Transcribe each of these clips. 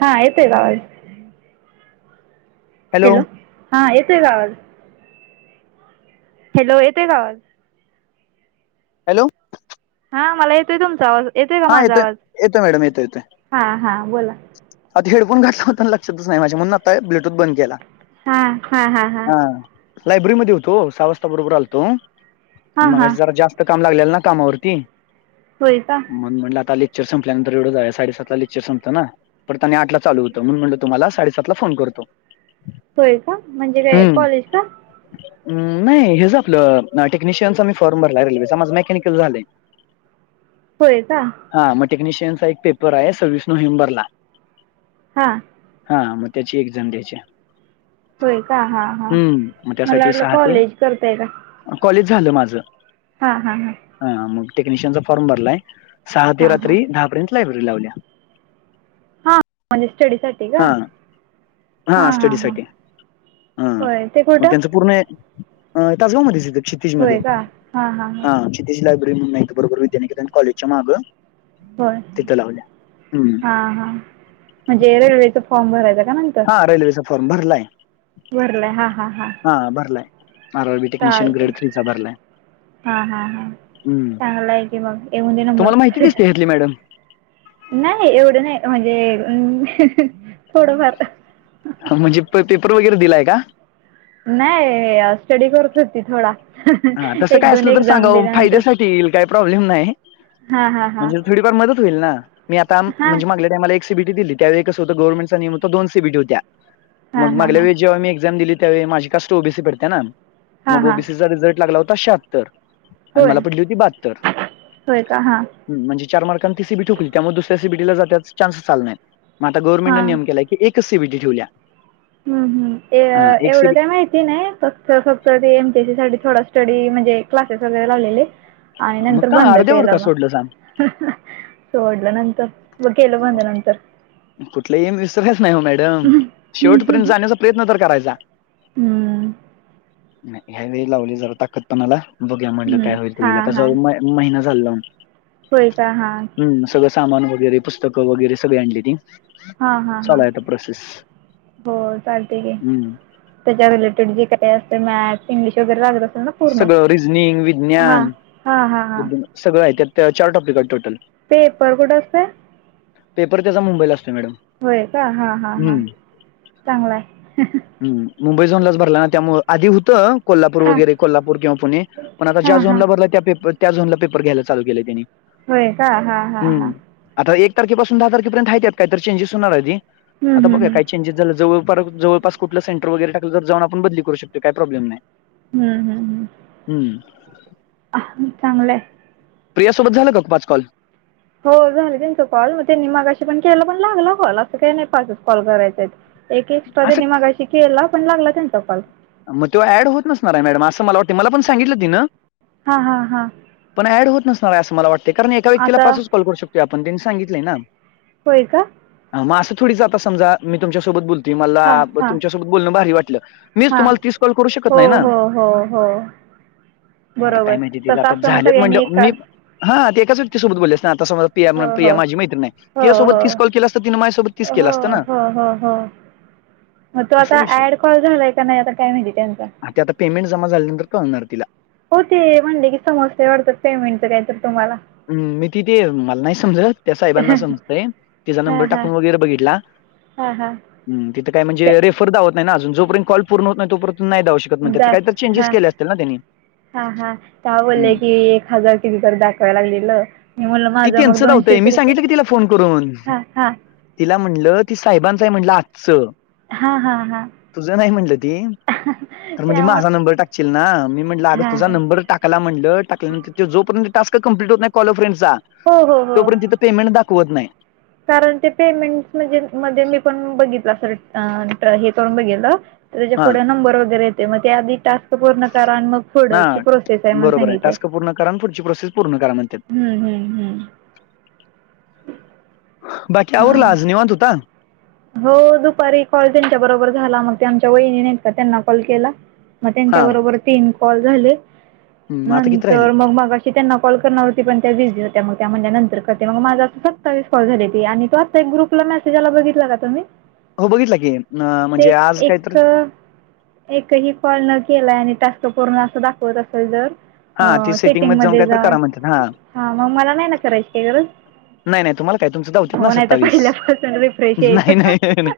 हा येतोय का आवाज हॅलो हा येतोय का आवाज हॅलो येतोय का आवाज हॅलो हा मला येतोय तुमचा आवाज येतोय का हा माझा आवाज येतोय मॅडम येतोय येतोय हा-हा बोला आता हेडफोन घातला होता ना लक्षातच नाही माझ्या म्हणून आता ब्लूटूथ बंद केला हा-हा-हा-हा हा लायब्ररीमध्ये होतो ओ सहा वाजता बरोबर आलतो हा हा मगाशी जरा जास्त काम लागलेल ना कामावरती होय का मग म्हटलं आता लेक्चर संपल्यानंतर [unintelligible] साडेसात ला लेक्चर संपत ना परत आणि आठ ला चालू होत म्हणून म्हणलं तुम्हाला साडेसात ला फोन करतो होय का म्हणजे काय हम्म कॉलेज का नाही हेच आपलं टेक्निशियनचा मी फॉर्म भरलाय रेल्वेचा माझ मेकॅनिकल झालय होय का हा मग टेक्निशियनचा एक पेपर आहे सव्वीस नोव्हेंबर ला हा हा मग त्यांची एक्झाम द्यायची होय का हा, हा हम्म मग मला त्यासाठी वाटलं सहा ते कॉलेज करताय का कॉलेज झालं माझं हां हां हां हा मग टेक्निशियनचा फॉर्म भरलाय सहा हा ते हा रात्री दहा पर्यंत लायब्ररी लावल्या. हा म्हणजे स्टडी साठी का हा हा स्टडी साठी हा होय ते मग कुठं त्यांचं पूर्ण अ तासगांव मध्येचं येत क्षितिज मध्ये हा क्षितिज लायब्ररी म्हणून आहे बरोबर विद्यानिकेतन कॉलेजच्या मागं होय तिथं लावल्या. हम्म हा, हा म्हणजे रेल्वेचा फॉर्म भरायचं काय म्ह रेल्वे चा फॉर्म भरलाय भरलाय हा, हा, हा हा भरलाय, R R B technician grade three चा भरलाय हां हां हां चांगला आहे की मग येऊंदे नंबर किती [inaudible] मॅडम नाही एवढं नाही म्हणजे थोडंफार म्हणजे प पेपर वगैरे दिलाय का नाही स्टडी करत होती थोडा हा तसं एक काय दोन असलं तर सांगा एक्झाम ओ दिल्यानंतर फायद्यासाठी येईल काय प्रॉब्लेम नाही. हा हा हा म्हणजे थोडीफार मदत होईल ना, मी आता हा म्हणजे माग एक सीबीटी दिली त्यावेळी कसं होतं गव्हर्नमटचा नियम होता दोन सीबीटी होत्या हा मग हा मागल्या हा वेळेस जेव्हा मी एक्झाम दिली त्यावेळी माझी कास्ट ओबीसी पडते, ना हा मग हा ओबीसीचा रिझल्ट लागला होता शहात्तर आणि होय मला पडली होती, बहात्तर होय का हां ह म्हणजे चार मार्कने ती सीबीटी ठोकली त्यामुळे दुसऱ्या सीबीटी जातच चान्सच आला नाही. मग आता गव्हर्मेंटंन हां नियम केला की एकच सीबीटी ठेवल्या हम्म हम्म हां एक एवढं सीबी काय माहिती नाही फक्त तर फक्त ते एमटीसी साठी थोडा स्टडी म्हणजे क्लासेस वगैरे लावलेले. आणि मग नंतर का बंद अर्ध्यावर का केलं सोडलं सांग? मग सोडल नंतर मग केलं अं, बंद नंतर कुठलं एम विसरायचं नाही हो मॅडम शेवटपर्यंत हं, जाण्याचा प्रयत्न तर करायचा नाही ह्या वेळी लावली जरा ताकद पणाला बघूया म्हणलं काय हं. होईल ते होईल हां, आता जवळ हां. म महिना झालं लावून होय का हां हम्म सगळं सामान वगैरे पुस्तकं वगैरे सगळी आणलीती हा हा हा हो चालतंय की हम्म. त्याच्या रिलेटेड [inaudible] मॅथ्स इंग्लिश वगैर सगळं रिजनिंग विज्ञान हां, हां, हां. बुद्धि सगळं आहे त्यात चार टॉपिक आहेत टोटल पेपर कुठं असतोय पेपर त्यांचा मुंबईला असतोय मॅडम होय का हा हां हां हम्म. चांगलाय ह मुंबई झोनलाच भरला ना त्यामुळं आधी होतं कोल्हापूर हां, वगैरे कोल्हापूर किंवा पुणे पण आता ज्या हां, हां. झोनला भरला त्या त्या झोनला पेपर घ्यायला चालू केलं त्यांनी होय का हा हा हम्म. हा आता एक तारखेपासून दहा तारखेर्यंत हाय त्यात काहीतरी चेंजेस होणार हायती हम्म आता हम्म बघूया हम्म काय चेंजेस झालं जवळप जवळ पास कुठलं सेंटर वगैरे टाकलं तर जाऊन आपण बदली करू शकतो काही प्रॉब्लेम नाही. हम् हम्, हम्म, ह, चांगलंय. प्रियासोबत झालं का पाच कॉल. हो झालं त्यांचा कॉल मग त्यांनी मगाशी पण केला पण लागला कॉल असं काही नाही पाच कॉल करायचे हाय. एक एक्स्ट्रा असं त्यांनी मगाशी केला पण लागला त्यांचा कॉल. मग तो ऍड होत नसणार हे मैडम आहे असं मला वाटतं मला पण सांगितल तिनं. हा हा हा, पण ऍड होत नसणार आहे असं मला वाटत कारण एका व्यक्तीला आता पासच कॉल करू शकतो आपण त्यांनी सांगितलंय ना. होय का, मग असं थोडीच आता समजा मी तुमच्यासोबत बोलते मला हां हां तुमच्यासोबत बोलणं भारी वाटलं. मीच हां तुम्हाला तीस कॉल करू शकत हो नाही ना. हो हो हो मग आता बरोबर काय माहिती तेज तसं आता असतं मग झालेत सगळ्यांनी म्हटलं मी एकाच हा ते एकाच व्यक्ती सोबत बोललेस आता समज. प्रिया हो हो प्रिया माझी मैत्रीण हो हो तियासोबत तीस कॉल केला असत तिनें माझ्यासोबत तीस हो केला असत ना. हो हो हो मग तो असं आता विषय ऍड कॉल झालाय का नाही आता काय माहिती त्यांचा. ते आता पेमेंट जमा झाल्यानंतर कळणार तिला. हो ते म्हणले की, समोस्यावरत पेमेंटच काय तर तुम्हाला. हम तिथे मला नाही समजत त्या साहेबांना समजतय तिचा टाकून वगैरे बघितला. हा हा, हम्म, तिथं काय म्हणजे रेफर दावत ना अजून जोपर्यंत कॉल पर्ण होत नाही तोपयंत नाही जाऊ शकत. म्हणतात. द तर काहीतरी चेंजेस हा केले असतील ना त्यांनी. हा हा, त्या बले हं. की एक हजार. टीव्हीवर दाखवायला लागलेलं. मी म्हणलं ति माझं मग तीचं धावतंय दोनशेच मी रुपये सांगितलं की तिला फोन करून. हां हां तिला म्हटलं ती साहेबांचं आहे म्हटलं आजचं. हा हा हा, तुझं नाही म्हटलं ती. तर म्हणजे त्यामुळे माझा नंबर टाकशील ना मी म्हटलं आग हां तझा हां नंबर टाक. तिला म्हटलं टाकल्यानंतर जोपर्यंत टास्क कंप्लीट होत नाही कॉल फ्रेंडचा हो हो हो तोपर्यंत तिथं. पेमेंट दाखवत नाही. कारण ते पेमेंट म्हणजे मध्ये मी पण बघितलं सर हे करण बघितलं. त्याच्या हां, पुढे नंबर वगैरे येते मग ते आधी टास्क पूर्ण करा आणि मग. फुडची हां. प्रोसेस आहे म बरोबर सांगितलं टास्क पूर्ण करा आणि पुढची प्रोसेस पूर्ण करा म्हणतात. हम्म हम्म्, बाकी हा आवरलं आज निवांत होता. हो दुपारी कॉल त्यांच्या बरोबर झाला मग ते आमच्या वहिनीनेत का त्यांना कॉल केला. मग त्यांच्या हां. बरोबर तीन कॉल झाले हं, आता किती नंतर राहिलेत? मग मगाशी. त्यांना कॉल करणार होती. पण त्या बिझी होत्या मग त्या म्हणल्या नंतर करते मग माझा सत्तावीस कॉल झाली ती आणि तो आत्ता एक ग्रुप. ग्रुपला मेसेज आला बघितला का तुम्ही? हो, बघितला की, न ते म्हणजे आज काय तर. एक एकही कॉल न केला आणि टास्क पूर्ण असं दाखवत असेल जर. हा ती ह सेटिंग जाऊन मध्ये काय तर जा करा म्हणतात हा मग मला नाही ना करायची गरज. नाही नाही तुम्हाला काय तुमचं धावत्यात हो नाहीतर पहिल्यापासून रिफ्रेश यायचं. हे हे नाही,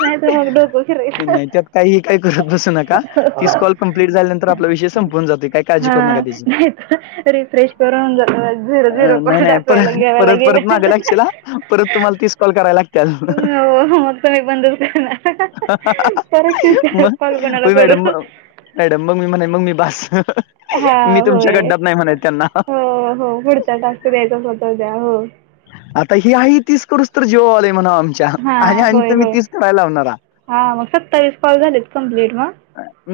नाहीत मग डोको फिरयच. नाही त्यात काही काय करत बसू नका तीस कॉल कम्प्लीट झाल्यानंतर आपला विषय संपून जातोय काय काळजी करू हा, नका त्याची नाही तर रिफ्रेश करून झालं झिरो झिरो अं, नाही कल नाही दाखवायला परत घ्यावा परत लागेल. परत माग लागेचीला परत तुम्हाला तीस कॉल कराय लागतील. हो मगं तुम्हीं मं बंदच करणारं परतं तीस कॉल कोणांला करूं हॅडम मम्मी म्हणले बसं तिथं हं हं हां होयं हो हो पुढचां टास्क द्यायचं फक्तं द्या हो आंता ही आहे तीचं करूंण तरं जीवांवर आले म्हणां आम्हीं हां होयं होयं हां मगं सत्तावीस कॉल झालेत कमप्लीट मगं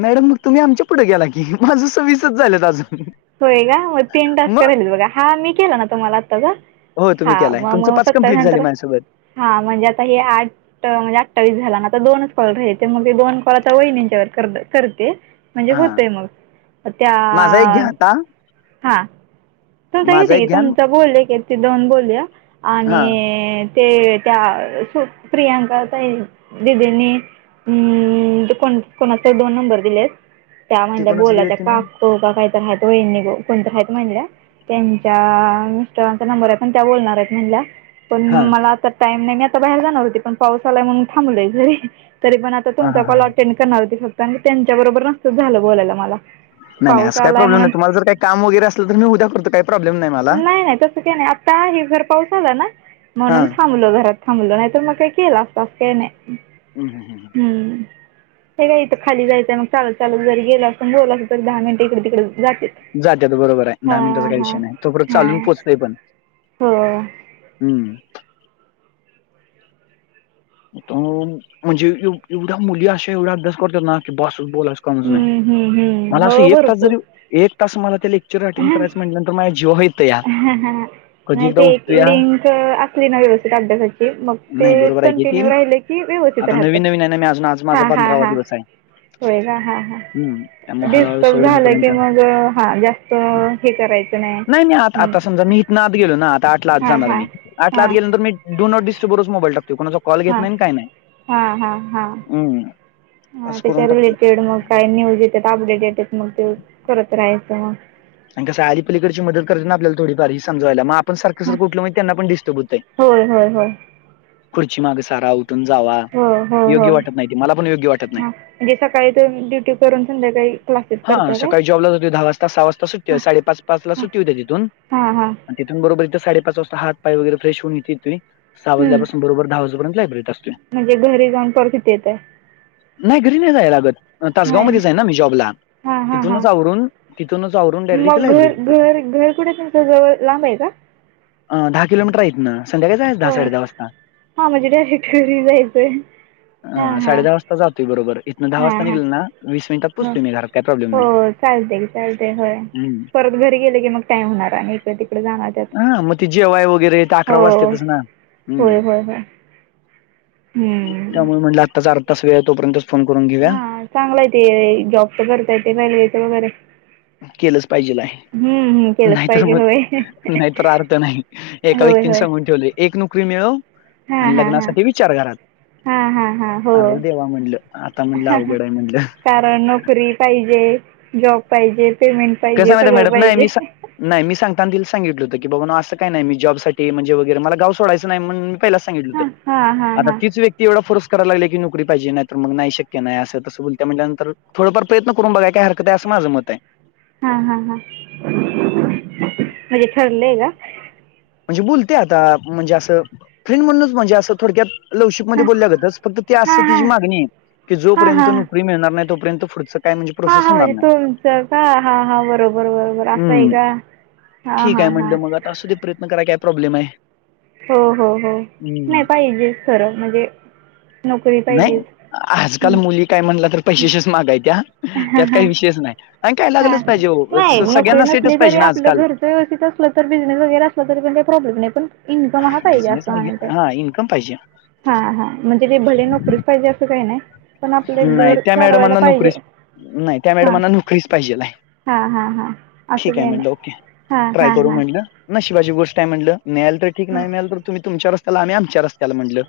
मॅडम मगं तुम्हीं आमच्या पुढे गेला की माझं सविसच झालंत अजूंन फक्तं होयं कां मगं तीनं टास्क करेलच बघां हां मी केलां नां तुम्हांला आंत्ता गं हो, तुम्ही हां केलाय. मगं तुमचं मगं सत्तावीस कंप्लीट झाले नंतर माझ्यासोबत. हां म्हणजे आंता हे आठ म्हणजे अठ्ठवीस झालां नां आंता दोनचं कॉल राहायचे मगं ते दोन कॉल आंता वहिनींच्या व करते म्हणजे हां. होतंय मगं माझा घ्या त्यां आता. हां तुमचं माझा घेते की घ्या अन् तुमचां बोलले की तं दोन बोलूं हां. आणि ते त्यां प्रियांका दिदींनी हम्मं कोणं कोणांचा दोन नंबर दिलेस त्यां ती म्हणल्यां कोणाचं बोलां दिलं त्यां तिनं? काकूं कोणं तरं वहिनी कोणं तरं ह्यांत म्हणल्यां त्यांच्या मिस्टरांचा नंबर आहे पणं त्यां बोलणारं आहेतं म्हणल्यां हां. पणं मलां टाईम नाहीं आंता बाहेर जाणारं होती पणं पाऊस आलांयणूंन थांबलोय जरी तरी पणं आंता हां, तुमचां हां, हां, हां. कॉलटें करणारं ती फक्तं आणि त्यांच्या बरोबर नसतंच झालं बोलायंला मलां नाहीं असं कांहीं प्रॉब्लेम नाहीं तुम्हांला कामं वगैरें असलं तरं मं उद्या करतो कां प्रॉब्लेम नाहीं मलां नाहीं नाहीं तसं कांहीं नाहीं आंता हे घरं पाऊस आंला नां म्हणूंन हां. थांबल घरांत थांबल नाहीं तरं मगं कां केलां तास कांहीं नाहीं हम्मं हम्मं हम्मं हे कायं इथं खांली जायचं मगं चांल चांल ज गेलं असूंन बलं असलं तरं दहा मिनिटं इकडे तिकडे जाते जाते तरं बरोबर आहे दहा मिनिटांचा कांहीं विषय नाहीं तो परंत चालूंन हां पोचतंय पणं हो हम्मं ते म्हणजे एवढ्यां मुली अशां एवढां अभ्यास करतांत नां की बसं बोलां हम्म, हम्म, हम्म. मलां. असं हो एक तांस भरपूर जरी लेक्चर अटेंड हां करायचं म्हणजे माझ्यां जीवांवर येतांत हां हां नाहीं ते एक या लिंक असली नां व्यवस्थित अभ्यासाची मगं ते नाही कंटिन्य बरोबर आहे की ती कंटिन्यू राहिलं की मगं व्यवस्थित आता राहतं नवीन नवीन आहे ना मी अजून आज माझा पंधरावा दिवस आहे होयं कां हां हम्म हां त्यामुळे हळूहळू डिस्टर्ब सवय झालं होईपर्यंत की मगं हां जास्तं तरं हे करायचं नाहीं नाही मी आं आंता समजां मी इथनां आंत गेलो नां आंता आंठ लां आंत हां जाणारं हां मी आंठ हां लांत गेलो तरं मी डूं नॉट डिस्टर्बरच मोबाईल टाकतो कोणांचा कॉल घेतं नाहीं कांहीं हां हां हां नाहीं हां त्यांच्या रिलेटेड मगं कायं न्यूजचं येते अपडेटेट मगं ते करतं राहायचं मगं आणि कसं आलीडची मदतं करते नां आपलां थोडीफांर हे सजांयला मं पणं सारखं हां सारखं उठलं मां त्यांना पणं डिस्टर्ब होतंय होय होय होय खुर्ची मागं सांरा उठूंन जांवा हो हो हो हं नाही म्हणजे सकाळीं ते ड्युटी करूंन संध्याकांळी हां सकाळीं जॉबलांच होते दहा वाजंता सहा वाजंता सुट्टी साडेपांच पांच लां हां सुट्टी होते तिथूंन हां हां आणि तिथूंन नं बरोबर इथं साडेपांच पांय वगैरे फेश होनं येते ते सहा हम्म. वाजल्यांपासून बरोबर दहा वाजेपर्यंत लायब्ररीत असतोय. येतं आहे नाहीं घरी नाहीं जातं लागतं तासंगावं होय ना मध्यें जां आहे नां मी जॉबला हां हां हां तिथूंनचं आवरूंन तिथूंनचं आवरूंन मग घर घर घर कुठे तुमच जवळ, लांब आहे का? अ, दहा किलोमीटर आहे इतन. संध्याकाळच जायाच दहा, होय साडे दहा वाजता, हां म्हणजे डायरेक्ट घरी जायचं आहे हां अ हां साडे दहा वाजता. जातोय बरोबर इतना दहा हां वाजता हां निघाल ना, वीस मिनिटात पोचतोय मी घरात, काय प्रॉब्लेम नाय. चालतय की. चालतय होय, परत घरी गेले की मग टाइम होणार आणि इकड तिकड जाणार त्यात हा म ते जे हो, होय होय होय. त्यामुळ म्हटलं आत्ताच अर्धा तास वेळ, तोपर्यंतच फोन करून घेऊया. चांगलय ते, जॉब तर करता येते रेल्वेच वगैरे केलंच पाहिजेलाय. हम्म हं. नाहीतर मग, नाहीतर अर्थ नाही एका होय व्यक्तीन होय सांगून ठेवलय. एक नोकरी मिळव, आणि लग्नासाठी विचार घरात. हा हा हा ह अर देवा म्हणलं, आता म्हणलं अवघड आहे म्हणलं. कारण नोकरी पाहिजे, जॉब पाहिजे, पेमेंट कसं पाहिजे माहिती सगळं मॅडम नाही मी पाहिजे. सा- नाही मी सांगताना तिला सांगितल होतं की बाबा नो असं काय नाय, मी जॉबसाठी म्हणजे वगैरे, मला गाव सोडयच नाही म पहिलाच सांगितल होत, हां हां हां आता हां तिच व्यक्त क्ती एवढा फोर्स कराय लागल्या की नोकरी पाहिजे नाही तर म नाही शक्य नाही, असं तसं बोलत्या म्हणल्यांतर थोडफार प्रयत्न करून बघाय काय हर- कत आहे अस माझ मत आहे. हा हा हा, म्हणजे ठरलय का? म्हणजे बुलत्या आता, म्हणजे असं फ्रेंड म्हणूनच म्हणजे असं थोडक्यात लवशिपमध्ये बोलल्या गतच फक्त ते अस हां तिची हां मागणी आहे, की हां हां जोपर्यंत नोकरी मिळणार नाही तोपर्यंत पुुढच हा हा म्हणजे तुमच का, हा हा बरोबर बरोबर अस आहे हम्म का? हा हा हा. असूदेत प्रयत्न कराय काय प्रॉब्लेम आहे. हो हो हो, नाही हम्म पाहिजेच खरं म्हणजे नोकरी नाही पाहिजेच, आजकाल हम्म मुली काय म्हणलं तर पैशेच्याच मागाय त्या, त्यात हां काय हां विषयच नाय. आणि काय हा लागलच पाहिजे ओ, नाही स नोकरी सगळ्यांना सेटच नसली तरी पाहिजे ना आपलं आजकाल. घरचं व्यवस्थित असलं तर बिझनेस वैगरे असला तरी पण काही प्रॉब्लेम नाही पण इन्कम हा पाहिजे बिझनेस असं नाही म्हणायचय. हा इन्कम पाहिजे. हा हा, म्हणजे ते भले नोकरीच पाहिजे असं काय नाय. नाही त्या मॅडमांना नोकरीच, नाही त्या हां मॅडमांना नोकरीच पाहिजेल हाय. हां हां हां असं ठीक आहे, काही म्हणल नाही ओके हां ट्राय हां करू हां म्हणल. नशिबाची गोष्ट आहे म्हटलं, मिळाल तर ठीक नाही मिळाल तर तुम्ही तुमच्या रस्त्याला आम्ही आमच्या रस्त्याला म्हंटल.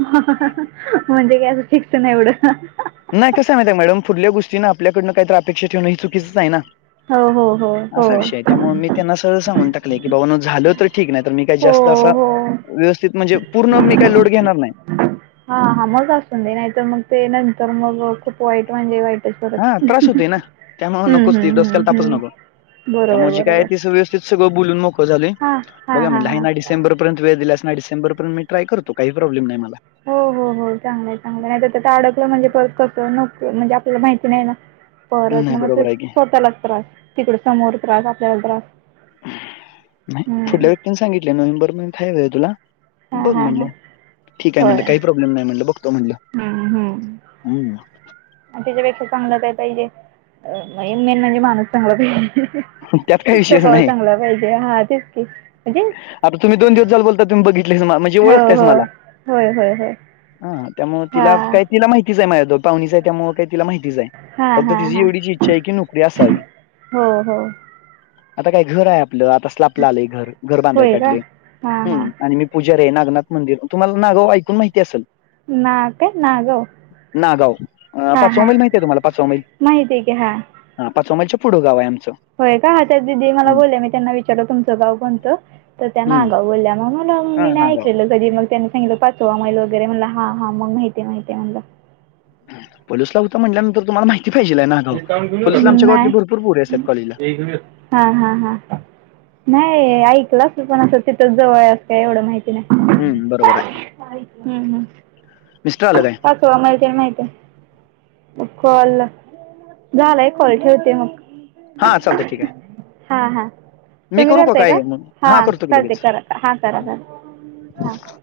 म्हणजे काय असं फिक्स नाही एवढं. नाही कसं माहित आहे मॅडम, पुढल्या गोष्टीं ना आपल्याकडन काहीतर अपेक्षा ठेवण हे चुकीचच आहे ना. हो हो हो हो असा विषय हाय त्यामुळ मी त्यांना सरळ सांगून टाकलय की, बाबानु झालं तर ठीक नाही तर मी काही जास्त हो असा हो व्यवस्थित म्हणजे पूर्ण मी काही लोड घेणार नाही. हा हा, मग असुं दे नाहीतर मंग ते नंतर मग अ खूप वाईट म्हणजे वाईट हा त्रास होतय ना, त्यामुळ नकोच ते हम्म डोसक्याला हम्म तापच हम्म नको. बरोबर त्यामुळे जी काय आहे बरोबर तीच व्यवस्थित सगळं बोलून मोकळ झालोय हा हा बघू या हा म्हणलं आहे हा ना डिसेंबर पर्यत वेळ दिलास ना. डिसेबरपर्यंत मी ट्राय करतो. काही प्रॉब्लेम नाही मला. हो हो हो चांगलं आहे. चांगला आहे. नाहीतर त्यात अडकल म्हणजे परत कस नको, म्हणजे आपल्याला माहिती नाही ना. परत न नाही मग ते बरोबर आहे की स्वतःलाच त्रास. तिकड समोर त्रास. आपल्याला त्रास. नाही हम्म पुुढल्या व्यक्तीनी सांगितले. नोव्हेंबर पर्यंत आहे वेळ तुला. हा बघ हा हा म्हणल्या. ठीक आहे म्हणल होय काही प्रोब्लेम नाही म्हणल. बघतो म्हणल. हम्म हम्म हम्म आणि त्याच्यापेक्षा चांगल काय पाहिजे. इन मिन म्हणजे माणूस चांगला पाहिजे. त्यात काही विषयच स्वभाव नाही चांगला पाहिजे. हा तेच की. म्हणजे हा प, तुम्ही दोन दिवस झाल बोलता. तुम्ही बघितलसा, म्हणजे हो ओळखतायस हो मला. होय होय होय हा त्यामुळे हा तिला काही तिला माहितीच आहे माझ पाहुणीच आहे. त्यामुळे काही तिला माहितीच आहे. हा फक्त हा तिची हा एवढीची इच्छा आहे की नोकरी असावी. हो हो आता काय घर आहे आपल. आता स्लापला आलय घर. घर बांधाय होय का काढले. हां हां आणि मी पुजारी आहे. नागनाथ मंदिर, तुम्हाला नागाव ऐकून माहिती असल. ना काय? नागव नागाव. पाचवा मैल आहे तुम्हाला? पाचवा मैल. माहिती आहे की हां हा, पाचवा मैलाच्या पुढ गाव आहे आमच. होय का, त्या दिदी मला बोलल्या, मी त्यांना विचारल तुमच गाव कोणत. तर त्या हम्म नागाव बोलल्या. मग म हा मी नाही नागाव ऐकलेल कधी. मग त्यांनी सांगितलं पाचवा मैईल वगैरे म्हणल. हा हा मग माहिती आहे. माहित आहे म्हणल. पोलीसला होता म्हटल्यानंतर तुम्हाला माहिती पाहिजे नागाव. पोलीसला आमच्या गावातली भरपूर पोरी असतात कॉलेजला. [unintelligible] हा हा हा नाही ऐकल असल, पण अस तिथच जवळ आहे अस काय एवढ माहित नाही. हं, बरोबर आहे. हम्म हम्म मिस्टर आल काय? पाचवा मैल ते माहिती आहे. कॉल, झालाय कॉल ठेवते मग. हा, चालतय ठीक आहे. हां हां मी तुम्ही करू का करताय काय मग. हा हां करतो की करते लगेच. करा हां करा करा हां [inaudible]